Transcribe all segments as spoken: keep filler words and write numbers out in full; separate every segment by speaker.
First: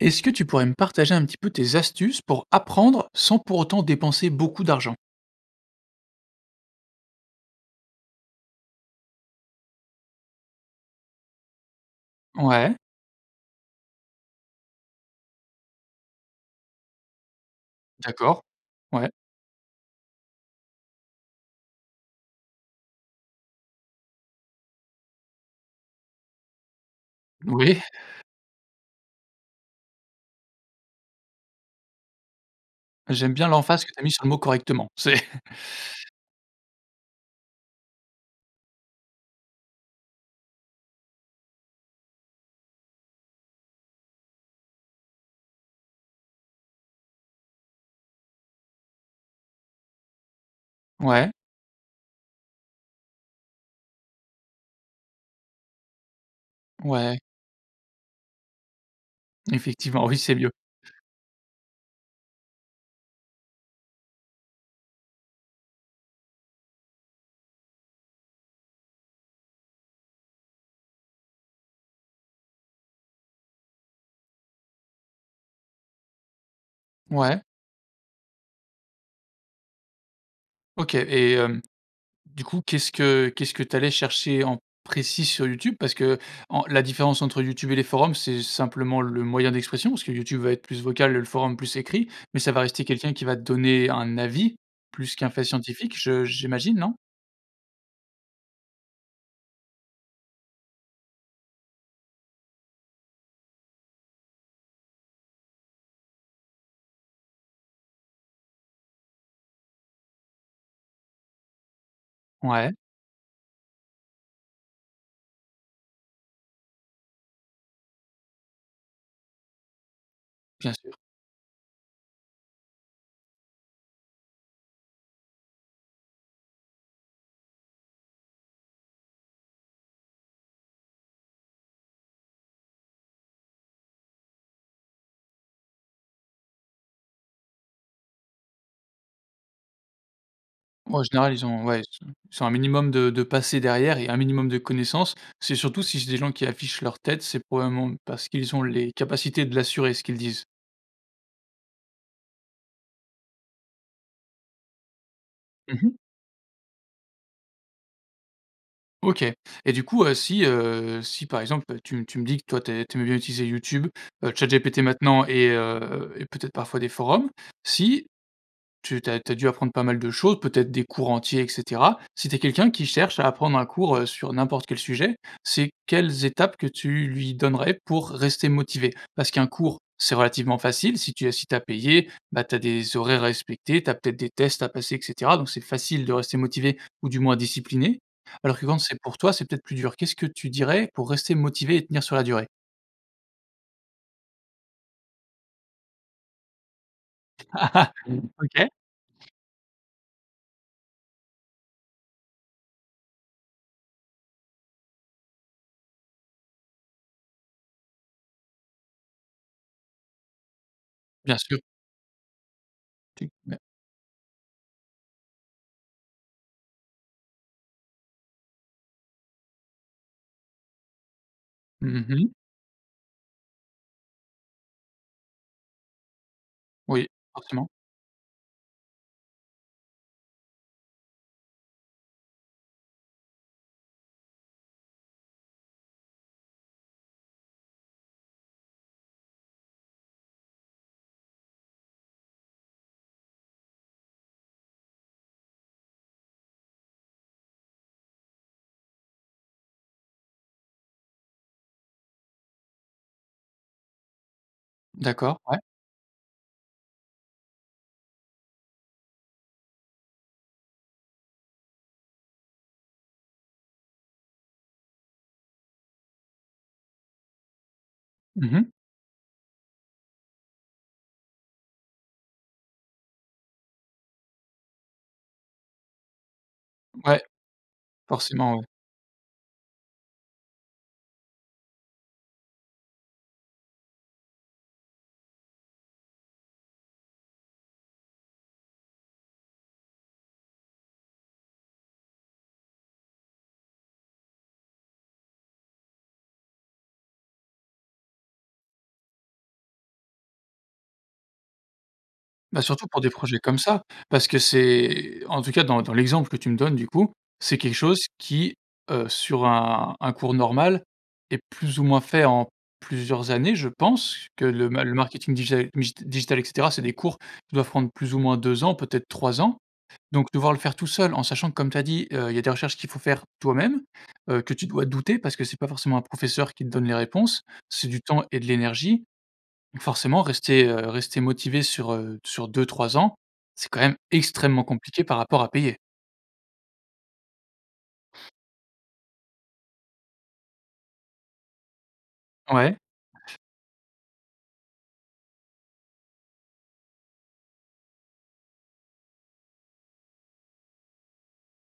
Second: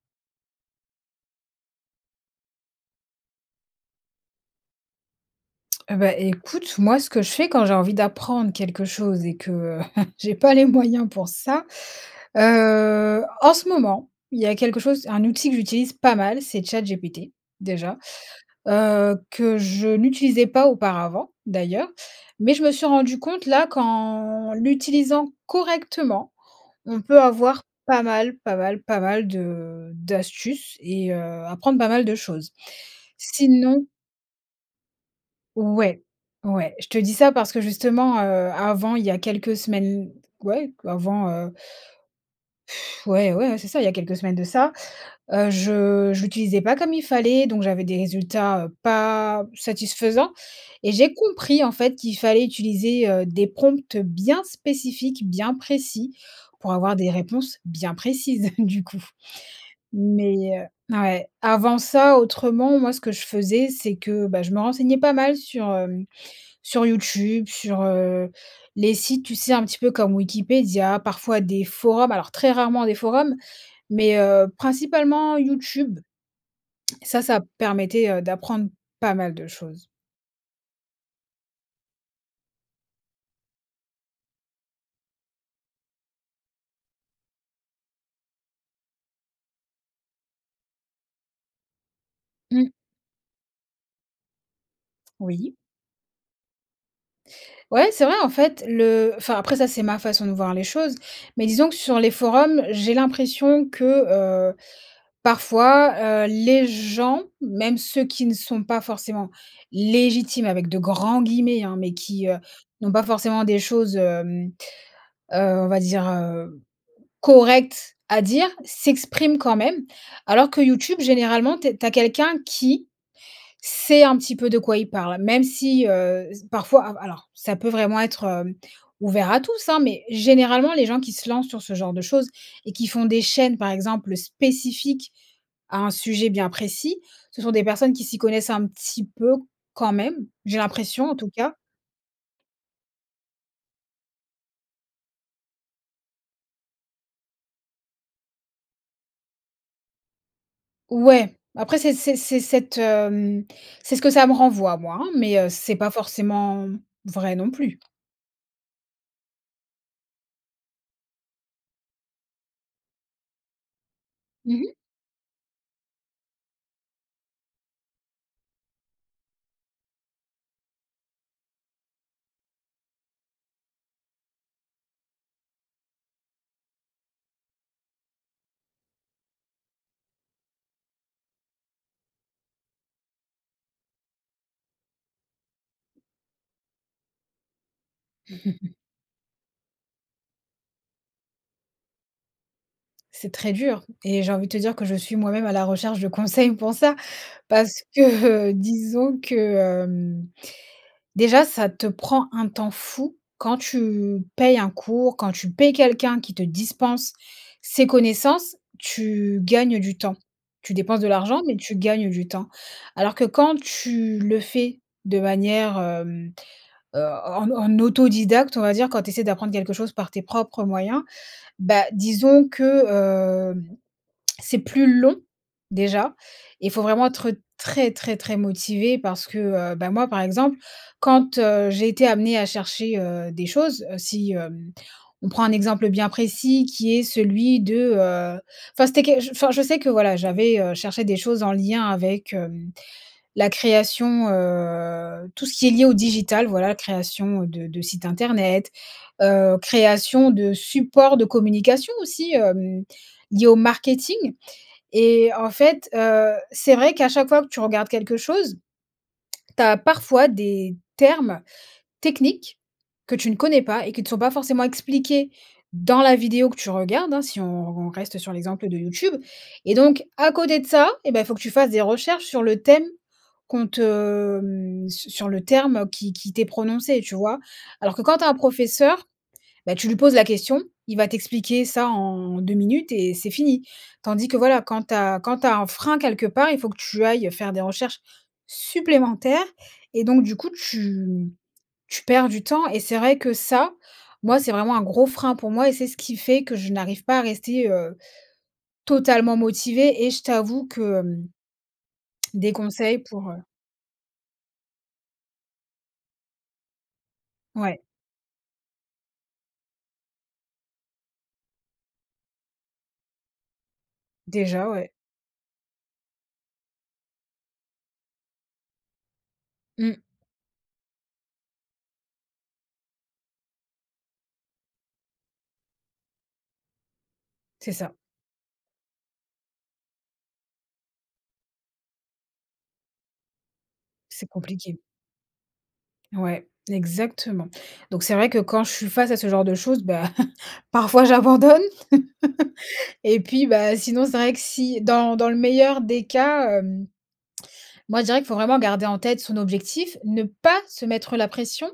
Speaker 1: Est-ce que tu pourrais me partager un petit peu tes astuces pour apprendre, sans pour autant dépenser beaucoup d'argent?
Speaker 2: Et bah écoute, moi, ce que je fais quand j'ai envie d'apprendre quelque chose et que, heu, j'ai pas les moyens pour ça,
Speaker 1: Ouais.
Speaker 2: heu, en ce moment, il y a quelque chose un outil que j'utilise pas mal, c'est ChatGPT, déjà,
Speaker 1: D'accord, ouais.
Speaker 2: heu, que je n'utilisais pas auparavant d'ailleurs. Mais je me suis rendue compte là qu'en l'utilisant correctement, on peut avoir
Speaker 1: Moui.
Speaker 2: pas mal, pas mal, pas mal, de, heu, d'astuces et heu, apprendre pas mal de choses.
Speaker 1: J'aime bien
Speaker 2: Sinon
Speaker 1: l'emphase que tu as mis sur le mot correctement. C'est
Speaker 2: Ouais, ouais, je te dis ça parce que, justement, heu, avant, il y a quelques semaines, ouais avant, heu pff ouais ouais hein, c'est ça, il y a quelques semaines de ça, heu, je je l'utilisais pas comme il fallait, donc j'avais des résultats, heu, pas satisfaisants et j'ai
Speaker 1: Ouais.
Speaker 2: compris en fait qu'il fallait utiliser, heu, des prompts bien spécifiques, bien précis, pour avoir des
Speaker 1: Ouais.
Speaker 2: réponses bien précises, du coup.
Speaker 1: Effectivement, oui c'est mieux.
Speaker 2: Mais, heu, ouais, avant ça autrement moi ce que je faisais, c'est que, bah, je me renseignais pas mal sur, hem, sur YouTube, sur, heu, les sites, tu sais? Un petit peu comme Wikipédia, parfois des forums, alors très rarement des forums mais, heu, principalement YouTube. Ça, ça
Speaker 1: Ouais.
Speaker 2: permettait, heu, d'apprendre, pas mal de choses.
Speaker 1: OK, et hem, du coup, qu'est-ce que qu'est-ce que tu allais chercher en précis sur YouTube? Parce qu' en la différence entre YouTube et les forums, c'est simplement le moyen d'expression, parce que YouTube va être plus vocal et le forum plus écrit, mais ça va
Speaker 2: Mmh.
Speaker 1: rester quelqu'un qui va donner un avis plus qu'un fait
Speaker 2: Oui.
Speaker 1: scientifique, je j'imagine, non?
Speaker 2: Ouais, c'est vrai. En fait, le enfin, après, ça, c'est ma façon de voir les choses, mais disons que, sur les forums, j'ai l'impression que, heu, parfois, heu, les gens même ceux qui ne sont pas forcément légitimes avec de grands guillemets, hein, mais qui, heu,
Speaker 1: Ouais.
Speaker 2: n'ont pas forcément des choses, hem, heu, on va dire, heu, correctes à dire, s'expriment quand même. Alors que
Speaker 1: Bien sûr.
Speaker 2: YouTube, généralement, tu es tu as quelqu'un qui sait un petit peu de quoi il parle. Même si, heu, parfois, al alors, ça peut vraiment être, heu, ouvert à tous, hein, mais généralement, les gens qui se lancent sur ce genre de choses et qui font des chaînes, par exemple, spécifiques à un sujet bien précis, ce sont des personnes qui s'y connaissent un petit peu quand même, j'ai
Speaker 1: Ouais, en
Speaker 2: l'impression, en tout
Speaker 1: général, ils
Speaker 2: cas.
Speaker 1: ont, ouais, ils sont sont un minimum de de passé derrière et un minimum de connaissances. C'est surtout si j'ai des gens qui affichent leur tête, c'est probablement parce qu'ils ont les capacités de l'assurer, ce qu'ils disent.
Speaker 2: Ouais, après, c'est c'est c'est cette, hem, c'est ce que ça me renvoie, moi, hein, mais c'est
Speaker 1: Mmh mh.
Speaker 2: pas forcément, vrai non plus.
Speaker 1: OK et du coup, heu, si, heu, si par exemple, heu, tu m tu me dis que toi, tu es tu aimais bien utiliser YouTube, heu,
Speaker 2: Mmh mh.
Speaker 1: ChatGPT maintenant et heu et peut-être parfois des forums. Si, tu tu as tu as dû apprendre pas mal de choses, peut-être des cours entiers et cetera. Si tu es quelqu'un qui cherche à apprendre un cours, heu, sur n'importe quel sujet, c'est quelles étapes que tu lui donnerais pour rester motivé? Parce qu'un cours, c'est relativement facile, si tu es si tu as payé, bah, tu as des horaires à respecter, tu as peut-être des tests à passer et cetera, donc c'est facile de rester motivé ou du moins discipliné. Alors que quand c'est pour toi, c'est peut-être plus dur. Qu'est-ce que tu dirais pour rester motivé et tenir sur la durée?
Speaker 2: C'est très dur et j'ai envie de te dire que je suis moi-même à la recherche de conseils pour ça, parce que, heu
Speaker 1: OK.
Speaker 2: disons que, hem, déjà ça te prend un temps fou quand tu payes un cours, quand tu payes quelqu'un qui te dispense ses connaissances, tu gagnes du temps. Tu dépenses de
Speaker 1: Bien
Speaker 2: l'argent, mais
Speaker 1: sûr.
Speaker 2: tu gagnes du temps. Alors, que
Speaker 1: Tu
Speaker 2: quand
Speaker 1: mais
Speaker 2: tu le fais de manière, hem, heu, en au en autodidacte, on va dire, quand tu essaies d'apprendre quelque chose par tes propres moyens, bah,
Speaker 1: Mmh mh.
Speaker 2: disons que hem c'est plus long déjà et il faut vraiment
Speaker 1: Oui,
Speaker 2: être
Speaker 1: forcément.
Speaker 2: très très très motivé, parce que, heu, bah, moi par exemple quand, heu, j'ai été amenée à chercher, heu, des choses, heu, si, hem, on prend un exemple bien précis qui est celui de, heu, enfin c'était quel je enfin je sais que voilà j'avais, heu, cherché des choses en lien avec, hem, la création, heu, tout ce qui est lié au digital, voilà, la création, heu, de de sites internet, heu, création de support de communication aussi, hem, lié au marketing et
Speaker 1: D'accord,
Speaker 2: en
Speaker 1: ouais.
Speaker 2: fait, heu, c'est vrai qu'à chaque fois que tu regardes quelque chose, tu as parfois des termes techniques que tu ne connais pas et qui te sont pas forcément expliqués dans la vidéo que tu regardes, hein, si on on reste sur
Speaker 1: Mmh
Speaker 2: l'exemple
Speaker 1: mh.
Speaker 2: de YouTube et donc, à côté de ça et beh, il faut que tu fasses des recherches sur le thème qu'on te hem su sur le terme, heu, qui qui t'est prononcé, tu
Speaker 1: Ouais,
Speaker 2: vois? Alors que quand tu as un
Speaker 1: forcément, ouais.
Speaker 2: professeur, bah, tu lui poses la question, il va t'expliquer ça en deux minutes et c'est fini. Tandis que voilà, quand tu as quand tu as un frein quelque part, il faut que tu ailles faire des recherches supplémentaires et donc du coup tu, mmh, tu perds du temps et c'est vrai que ça, moi c'est vraiment un gros frein pour moi et c'est ce qui fait que je n'arrive pas à rester, heu, totalement motivée et je t'avoue que, hem des
Speaker 1: Bah, surtout
Speaker 2: conseils
Speaker 1: pour des
Speaker 2: pour,
Speaker 1: projets
Speaker 2: heu
Speaker 1: comme ça. Parce que c'est en tout cas dans dans l'exemple que tu me donnes du coup, c'est quelque
Speaker 2: Ouais.
Speaker 1: chose qui, heu, sur un un cours normal, est plus ou moins fait en plusieurs années, je pense que
Speaker 2: Déjà,
Speaker 1: le ma
Speaker 2: ouais.
Speaker 1: le marketing digé migit digital et cetera, c'est des cours qui doivent prendre plus ou moins deux ans, peut-être trois ans.
Speaker 2: Mmh.
Speaker 1: Donc devoir le faire tout seul, en sachant comme tu as dit, heu, il y a des recherches qu'il faut faire toi-même, heu, que tu dois douter parce que c'est pas forcément un professeur qui te donne les réponses.
Speaker 2: C'est
Speaker 1: C'est
Speaker 2: ça.
Speaker 1: du temps et de l'énergie. Donc, forcément, rester, heu, rester motivée sur, heu, sur deux-trois ans, c'est quand même
Speaker 2: C'est
Speaker 1: extrêmement
Speaker 2: compliqué.
Speaker 1: compliqué par rapport à payer.
Speaker 2: Ouais, exactement. Donc c'est vrai que quand je suis face à ce genre de choses, bah parfois j'abandonne
Speaker 1: Ouais.
Speaker 2: et puis, bah, sinon c'est vrai que si dans dans le meilleur des cas, hem, moi je dirais qu'il faut vraiment garder en tête son objectif. Ne pas se mettre la pression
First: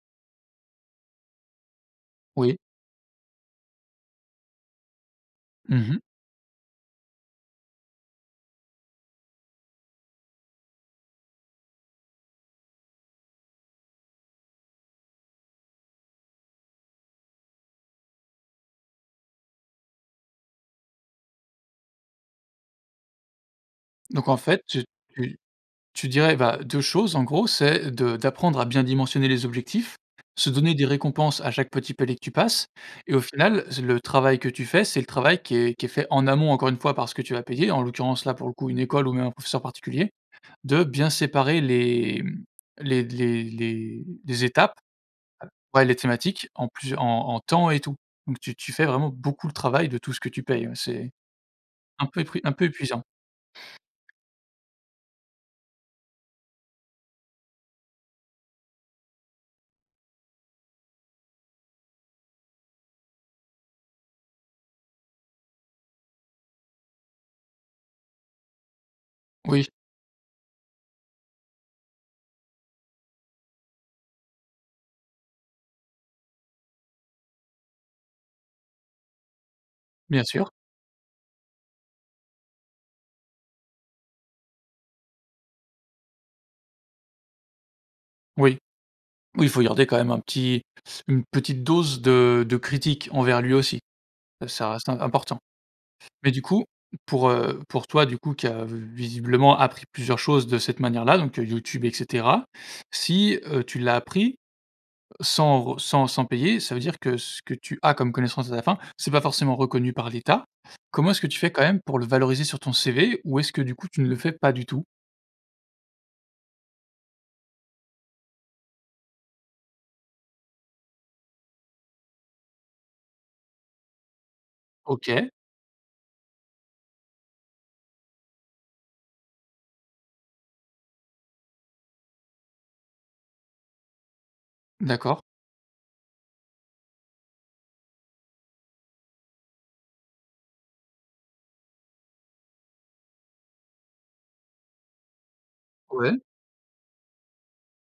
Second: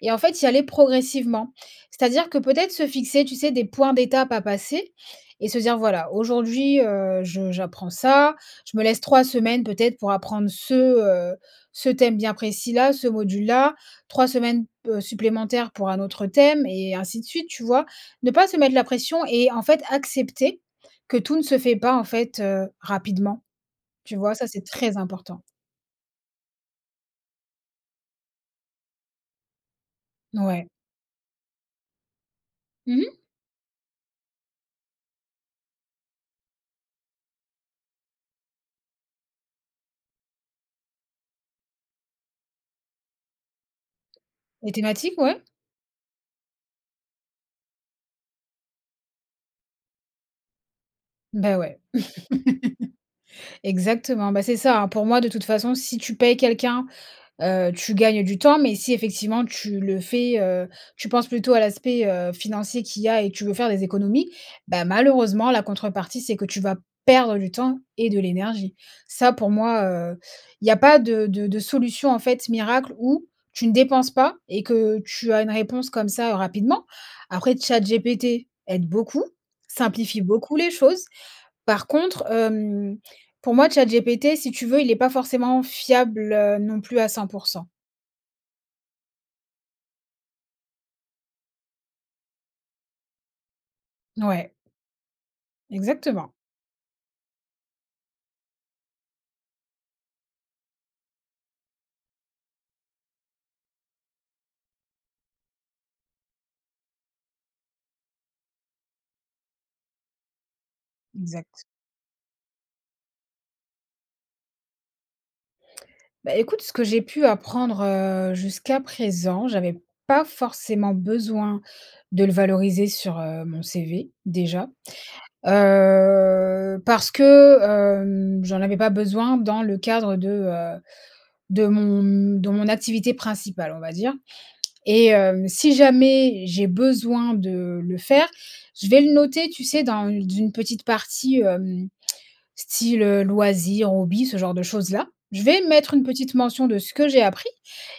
Speaker 2: et en fait y aller progressivement. C'est-à-dire que
Speaker 1: Oui.
Speaker 2: peut-être se fixer tu sais des points d'étapes à passer et se dire:
Speaker 1: Mmh mh.
Speaker 2: «Voilà, aujourd'hui, heu, je j'apprends ça, je me laisse trois semaines, peut-être, pour apprendre ce, heu, ce thème bien précis là, ce module là, trois semaines, p heu, supplémentaires pour un autre thème» et ainsi de suite, tu vois? Ne pas se mettre la pression et en fait accepter que tout ne se fait pas en fait, heu, rapidement. Tu
Speaker 1: Donc
Speaker 2: vois,
Speaker 1: en
Speaker 2: ça
Speaker 1: fait,
Speaker 2: c'est
Speaker 1: tu
Speaker 2: très
Speaker 1: tu
Speaker 2: important.
Speaker 1: tu dirais, bah, deux choses en gros, c'est, de d'apprendre à bien dimensionner les objectifs,
Speaker 2: N
Speaker 1: se
Speaker 2: ouais.
Speaker 1: donner des récompenses à chaque petit palier que tu passes
Speaker 2: Mmh
Speaker 1: et
Speaker 2: mh.
Speaker 1: au final, ce le travail que tu fais, c'est le travail qui est qui est fait en amont encore une fois parce que tu vas payer, en l'occurrence là, pour le coup, une école ou même un professeur particulier, de bien séparer les, mmh, les les les les
Speaker 2: Les
Speaker 1: étapes,
Speaker 2: thématiques, ouais.
Speaker 1: heu, ouais, les thématiques, en plusieurs en en temps et tout. Donc tu tu fais vraiment beaucoup le travail de tout ce que tu payes, ouais, c'est
Speaker 2: Bah, ouais.
Speaker 1: un peu épru un peu épuisant.
Speaker 2: Exactement, bah, c'est ça, hein, pour moi de toute façon, si tu payes quelqu'un, heu, tu gagnes du temps mais si effectivement tu le fais, heu, tu penses plutôt à l'aspect, heu, financier qu'il y a et tu veux faire des économies, bah, malheureusement la contrepartie c'est que tu vas perdre du temps et de l'énergie. Ça, pour
Speaker 1: Oui.
Speaker 2: moi, heu, il y a pas de de de solution en fait miracle, où, tu ne dépenses pas et que tu as une réponse comme ça, heu, rapidement. Après, ChatGPT aide beaucoup, simplifie
Speaker 1: Bien sûr.
Speaker 2: beaucoup les choses. Par contre, hem, pour moi ChatGPT, si tu veux, il est pas forcément fiable, heu, non plus à cent pour cent.
Speaker 1: Oui. Oui il faut garder quand même un petit une petite dose de, heu, de critiques envers lui aussi.
Speaker 2: Ouais.
Speaker 1: Ça reste im important. Mais
Speaker 2: Exactement.
Speaker 1: du coup pour, heu, pour toi du coup, qui a vi visiblement appris plusieurs choses de cette manière-là, donc YouTube et cetera. Si, heu, tu l'as appris, sans re sans sans payer, ça veut dire que, ce que tu as comme connaissance à la fin, c'est pas forcément reconnu par l'État. Comment est-ce que tu fais quand
Speaker 2: Exact.
Speaker 1: même, pour le valoriser sur ton CV ou est-ce que, du coup, tu ne le fais pas du tout?
Speaker 2: Bah écoute ce que j'ai pu apprendre, heu, jusqu'à présent, j'avais pas forcément besoin, de le valoriser sur, heu, mon CV, déjà.
Speaker 1: OK.
Speaker 2: Heu, parce que, hem, j'en avais pas besoin dans le cadre de, heu, de mon de mon activité principale on va dire et
Speaker 1: D'accord.
Speaker 2: hem si jamais j'ai besoin de le faire, je vais le noter tu sais dans une une petite partie hem, style, heu, loisir, hobby ce genre de choses là. Je vais mettre une
Speaker 1: Ouais.
Speaker 2: petite mention de ce que j'ai appris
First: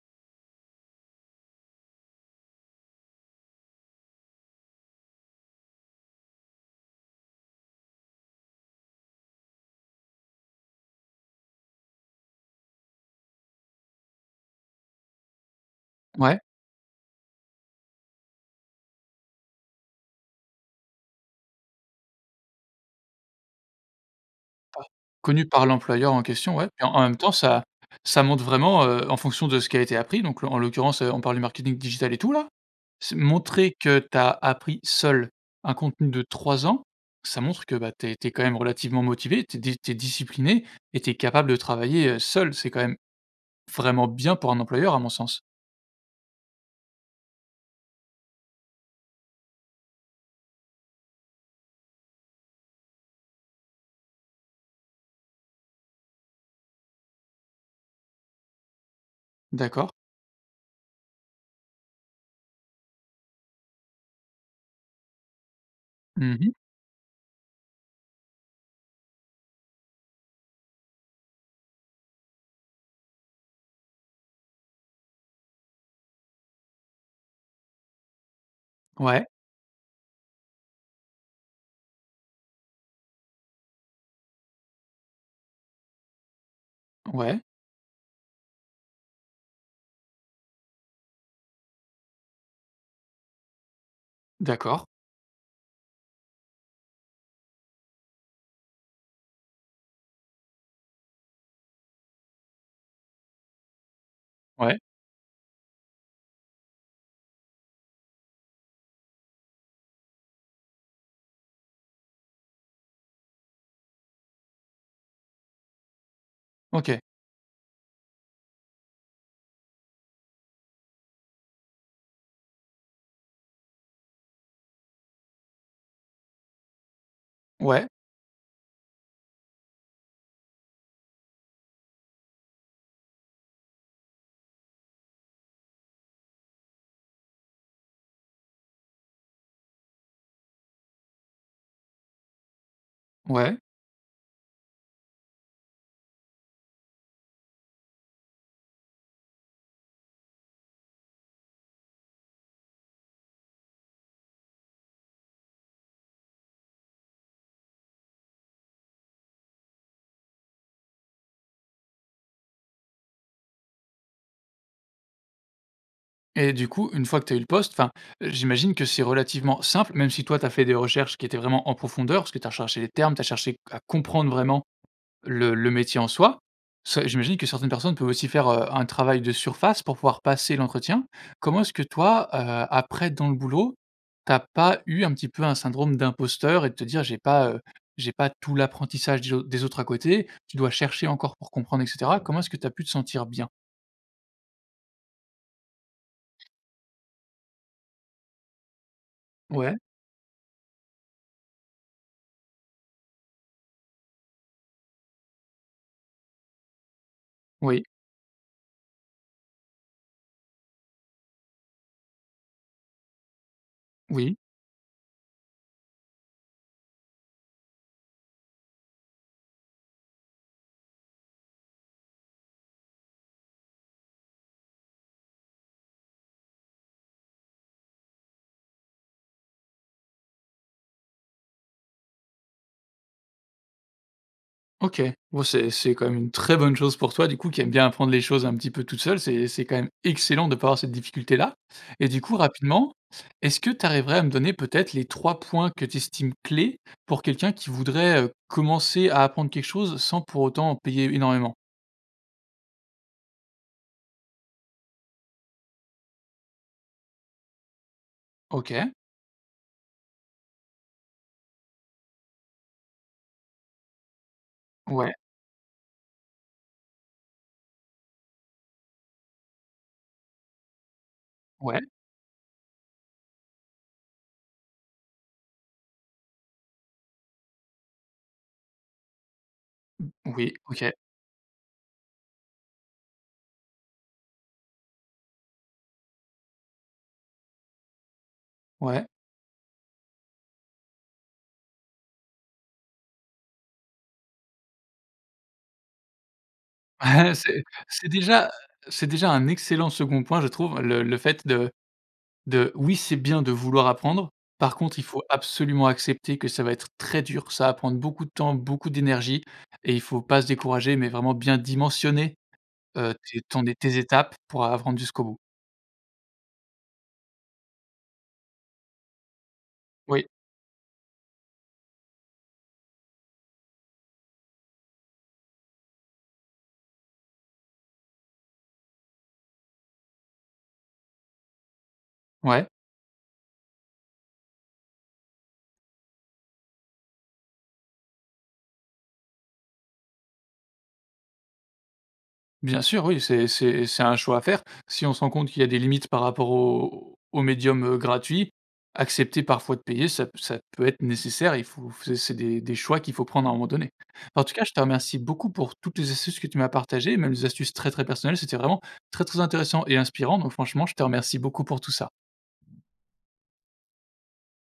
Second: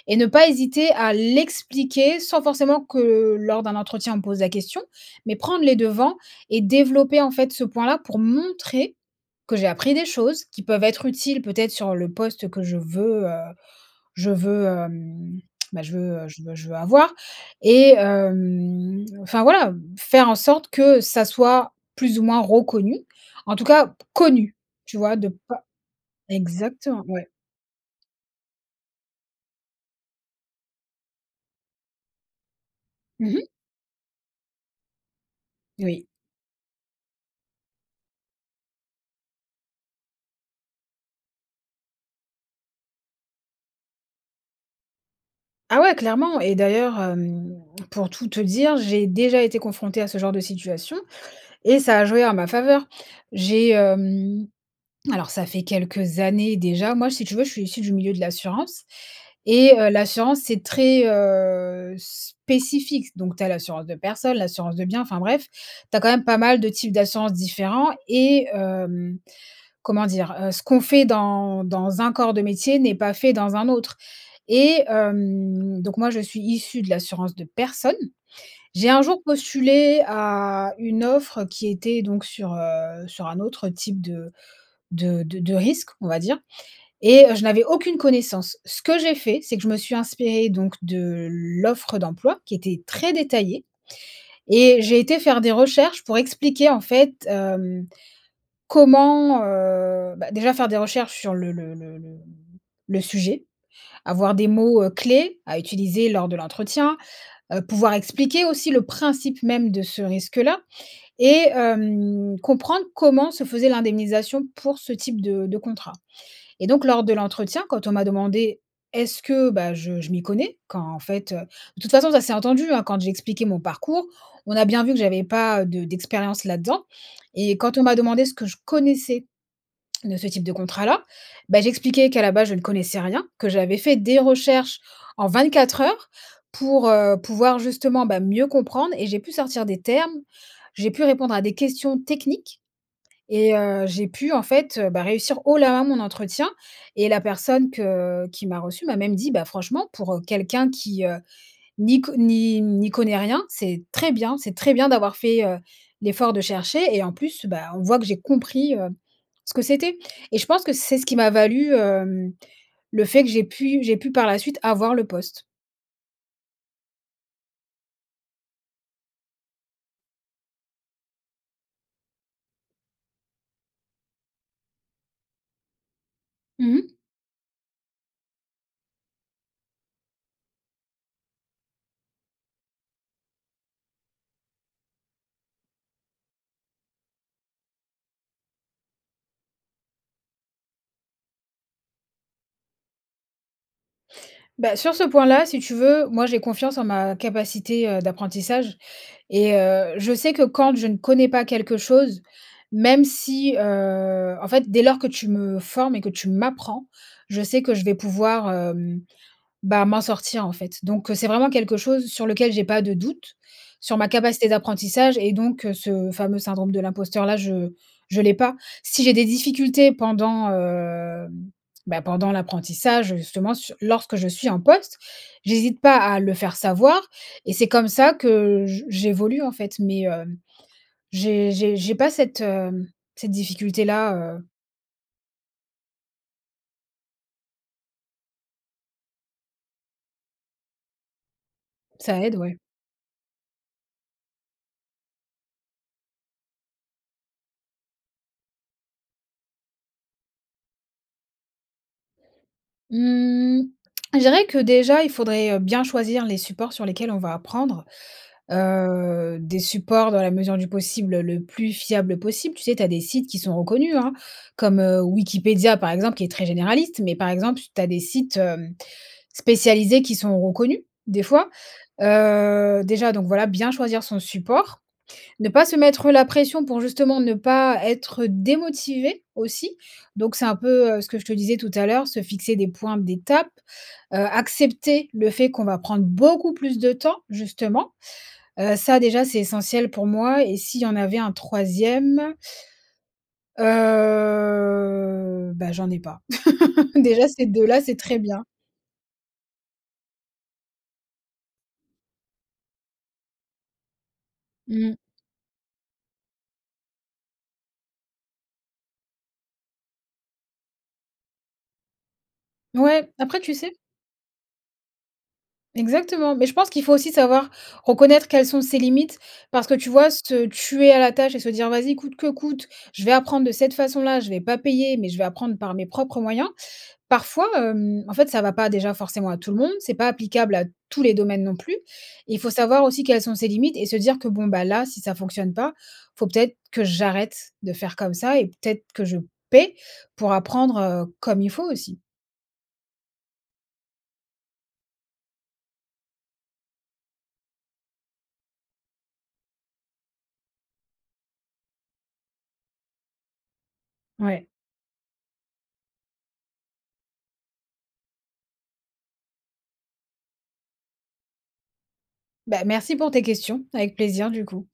Speaker 2: et ne pas hésiter à l'expliquer. Sans forcément que, lors d'un entretien, on me pose la question, mais prendre les devants et développer en fait ce point là. Pour montrer, que j'ai appris des choses, qui peuvent être utiles peut-être sur le poste que je veux, heu, je veux, hem, bah, je veux
Speaker 1: Ouais.
Speaker 2: je veux je veux avoir et hem enfin voilà, hem, faire en sorte que, ça soit, plus ou moins reconnu. En tout cas connu,
Speaker 1: Pa
Speaker 2: tu vois de
Speaker 1: connu
Speaker 2: pas
Speaker 1: par l'employeur en question ouais et en en
Speaker 2: exactement
Speaker 1: même
Speaker 2: ouais.
Speaker 1: temps, ça ça montre vraiment, heu, en fonction de ce qui a été appris. Donc la en l'occurrence, heu, on parle du marketing digital et tout là. C'est
Speaker 2: Mmh mh.
Speaker 1: montrer que tu as appris seule un
Speaker 2: Oui.
Speaker 1: contenu de trois ans. Ça montre que, bah, tu es tu es quand même relativement motivé, tu es di tu es discipliné. Et tu es capable de travailler, heu, seule. C'est quand même, vraiment bien pour un employeur à mon sens.
Speaker 2: Ah ouais clairement et d'ailleurs hem, pour tout te dire j'ai déjà été confrontée à ce genre de situation et ça a joué en ma faveur. J'ai hem alors ça fait quelques années déjà. Moi si tu veux je suis issue du milieu de l'assurance et heu,
Speaker 1: D'accord.
Speaker 2: l'assurance c'est très, heu, spécifique. Donc tu as l'assurance de personne, l'assurance de bien, enfin bref. Tu as quand même
Speaker 1: Mmh
Speaker 2: pas
Speaker 1: mh.
Speaker 2: mal de types d'assurance différents et hem, comment dire, heu, ce qu'on fait dans dans un corps de métier n'est pas fait dans un autre et hem, donc moi je suis issue de l'assurance de personne. J'ai un jour
Speaker 1: Ouais.
Speaker 2: postulé à une offre qui était donc sur, heu, sur un autre type de, heu, de de de risque on va dire et heu,
Speaker 1: Ouais.
Speaker 2: je n'avais aucune connaissance. Ce que j'ai fait, c'est que je me suis inspirée donc de l'offre d'emploi, qui était très détaillée et
Speaker 1: D'accord.
Speaker 2: j'ai été faire des recherches pour expliquer en fait hem, comment, heu bah déjà faire des recherches sur le le le le le hem, le sujet, avoir des
Speaker 1: Ouais.
Speaker 2: mots, heu, clés, à utiliser lors de l'entretien. Heu, pouvoir expliquer aussi le principe même, de ce risque-là et hem, comprendre comment se faisait l'indemnisation pour ce type de de contrat et donc
Speaker 1: OK.
Speaker 2: lors de l'entretien quand on m'a demandé, est-ce que bah je je m'y connais. Quand en fait, heu de toute façon ça s'est entendu hein, quand j'expliquais mon parcours, on a bien vu que j'avais pas, heu, de d'expérience là-dedans. Et quand on
Speaker 1: Ouais.
Speaker 2: m'a demandé ce que je connaissais, de ce type de contrat là. Bah j'expliquais qu'à la base je ne connaissais rien, que j'avais fait des recherches en vingt-quatre heures pour, heu, pouvoir justement bah mieux comprendre et j'ai pu sortir des termes, j'ai pu répondre à des questions techniques et
Speaker 1: Ouais.
Speaker 2: heu, j'ai pu en fait bah réussir haut la main mon entretien et la personne que qui m'a reçu m'a même dit: «Bah, franchement pour, heu, quelqu'un qui, heu, n'y con n'y n'y connaît rien, c'est très bien. C'est très bien d'avoir fait, heu, l'effort de chercher et en plus bah, on voit que j'ai compris hem, ce que c'était et je pense que c'est ce qui m'a valu hem, le fait que j'ai pu j'ai pu par la suite avoir le poste.
Speaker 1: Et du coup, une fois que tu as eu le poste, enfin, j'imagine que c'est relativement simple. Même si toi, tu as fait des recherches qui étaient vraiment en profondeur, parce que tu as recherché les termes, tu as cherché à comprendre vraiment le le métier en soi.
Speaker 2: Mmh mh.
Speaker 1: Ça j'imagine que certaines personnes peuvent aussi faire, heu, un travail de surface, pour pouvoir passer l'entretien. Comment est-ce que toi, heu, après dans le boulot, tu as pas eu un petit peu un syndrome d'imposteur? Et de te dire: «J'ai pas, heu, j'ai pas tout l'apprentissage des jau des autres à côté», tu dois chercher encore pour comprendre, et cetera. Comment est-ce que tu as pu te sentir bien?
Speaker 2: Bah, sur ce point là, si tu veux, moi j'ai confiance en ma capacité, heu, d'apprentissage et
Speaker 1: Ouais.
Speaker 2: heu, je sais que quand je ne connais pas quelque chose. Même si, heu, en fait dès lors que tu me formes et que tu m'apprends, je sais que je
Speaker 1: Oui.
Speaker 2: vais pouvoir, hem, bah m'en sortir en fait. Donc c'est vraiment quelque chose sur lequel j'ai pas de doute, sur ma
Speaker 1: Oui.
Speaker 2: capacité d'apprentissage et donc ce fameux syndrome de l'imposteur là, je je l'ai pas! Si j'ai des difficultés pendant, heu, bah, pendant l'apprentissage justement sur lorsque je suis en poste. J'hésite pas à le faire savoir, et c'est comme ça que je j'évolue en fait. Mais hem, j'ai j'ai j'ai pas cette, heu, cette difficulté là, heu.
Speaker 1: OK, bon c'est c'est quand même une très bonne chose pour toi, du coup, qui aimes bien apprendre les choses un petit peu toute seule, c'est c'est quand même excellent de pas avoir cette difficulté-là et
Speaker 2: Ça
Speaker 1: du
Speaker 2: aide,
Speaker 1: coup,
Speaker 2: ouais.
Speaker 1: rapidement, est-ce que tu arriverais à me donner peut-être les trois points que tu estimes clés pour quelqu'un qui voudrait, heu, commencer à apprendre quelque chose sans pour autant payer énormément?
Speaker 2: Mmh, je dirais que déjà il faudrait, heu, bien choisir les supports sur lesquels on va apprendre,
Speaker 1: OK.
Speaker 2: heu, des supports dans la mesure du possible le plus fiable possible. Tu sais? Tu as des sites qui sont reconnus, hein, comme, heu,
Speaker 1: Ouais.
Speaker 2: Wikipédia par exemple qui est très généraliste mais par exemple tu as des sites, hem, spécialisés qui sont reconnus des fois.
Speaker 1: Ouais.
Speaker 2: Heu, déjà donc voilà, bien choisir son support, ne pas se mettre la pression pour justement ne pas être démotivé aussi, donc c'est
Speaker 1: Oui,
Speaker 2: un
Speaker 1: OK.
Speaker 2: peu, heu, ce que je te disais tout à l'heure se fixer des points d'étapes, heu, accepter le fait qu'on va prendre beaucoup plus de temps, justement, heu, ça
Speaker 1: Ouais.
Speaker 2: déjà c'est essentiel pour moi et s'il y en avait un troisième heu, bah j'en n'ai pas. Déjà ces
Speaker 1: C'est
Speaker 2: deux là, c'est
Speaker 1: c'est
Speaker 2: très bien.
Speaker 1: déjà c'est déjà un excellent second point, je trouve, le le fait de de oui, c'est bien de vouloir apprendre. Par
Speaker 2: Mmh.
Speaker 1: contre, il faut absolument accepter que ça va être très dur, ça va prendre beaucoup de temps, beaucoup d'énergie et il faut pas se décourager, mais vraiment bien dimensionner,
Speaker 2: Ouais,
Speaker 1: heu,
Speaker 2: après
Speaker 1: t
Speaker 2: tu
Speaker 1: ton
Speaker 2: sais
Speaker 1: é tes étapes pour apprendre jusqu'au bout.
Speaker 2: Exactement, mais je pense qu'il faut aussi savoir reconnaître quelles sont ses limites parce que tu vois,
Speaker 1: Oui.
Speaker 2: se tuer à la tâche et se dire: «Vas-y coûte que coûte, je vais apprendre de cette façon-là, je vais pas payer, mais je vais apprendre par mes propres moyens». Parfois, hem, en fait, ça va pas déjà forcément à tout le monde, c'est pas applicable à tous les domaines non plus et il faut
Speaker 1: Ouais.
Speaker 2: savoir aussi quelles sont ses limites et se dire que: «Bon bah là si ça fonctionne pas, il faut peut-être que j'arrête de faire comme ça et peut-être que je paie pour apprendre, heu, comme il faut aussi».
Speaker 1: Bien sûr, oui, c'est c'est c'est un choix à faire. Si on se rend compte qu'il y a des limites par rapport aux aux médiums, heu, gratuits, accepter parfois de payer, ça ça peut être nécessaire. Et il faut f c'est des des choix qu'il faut prendre à un moment donné. En
Speaker 2: Ouais.
Speaker 1: tout cas, je te remercie beaucoup pour toutes les astuces que tu m'as partagées, même les astuces très, très personnelles. C'était vraiment très, très intéressant et inspirant. Donc franchement, je te remercie beaucoup pour tout ça.
Speaker 2: Bah merci pour tes questions, avec plaisir du coup.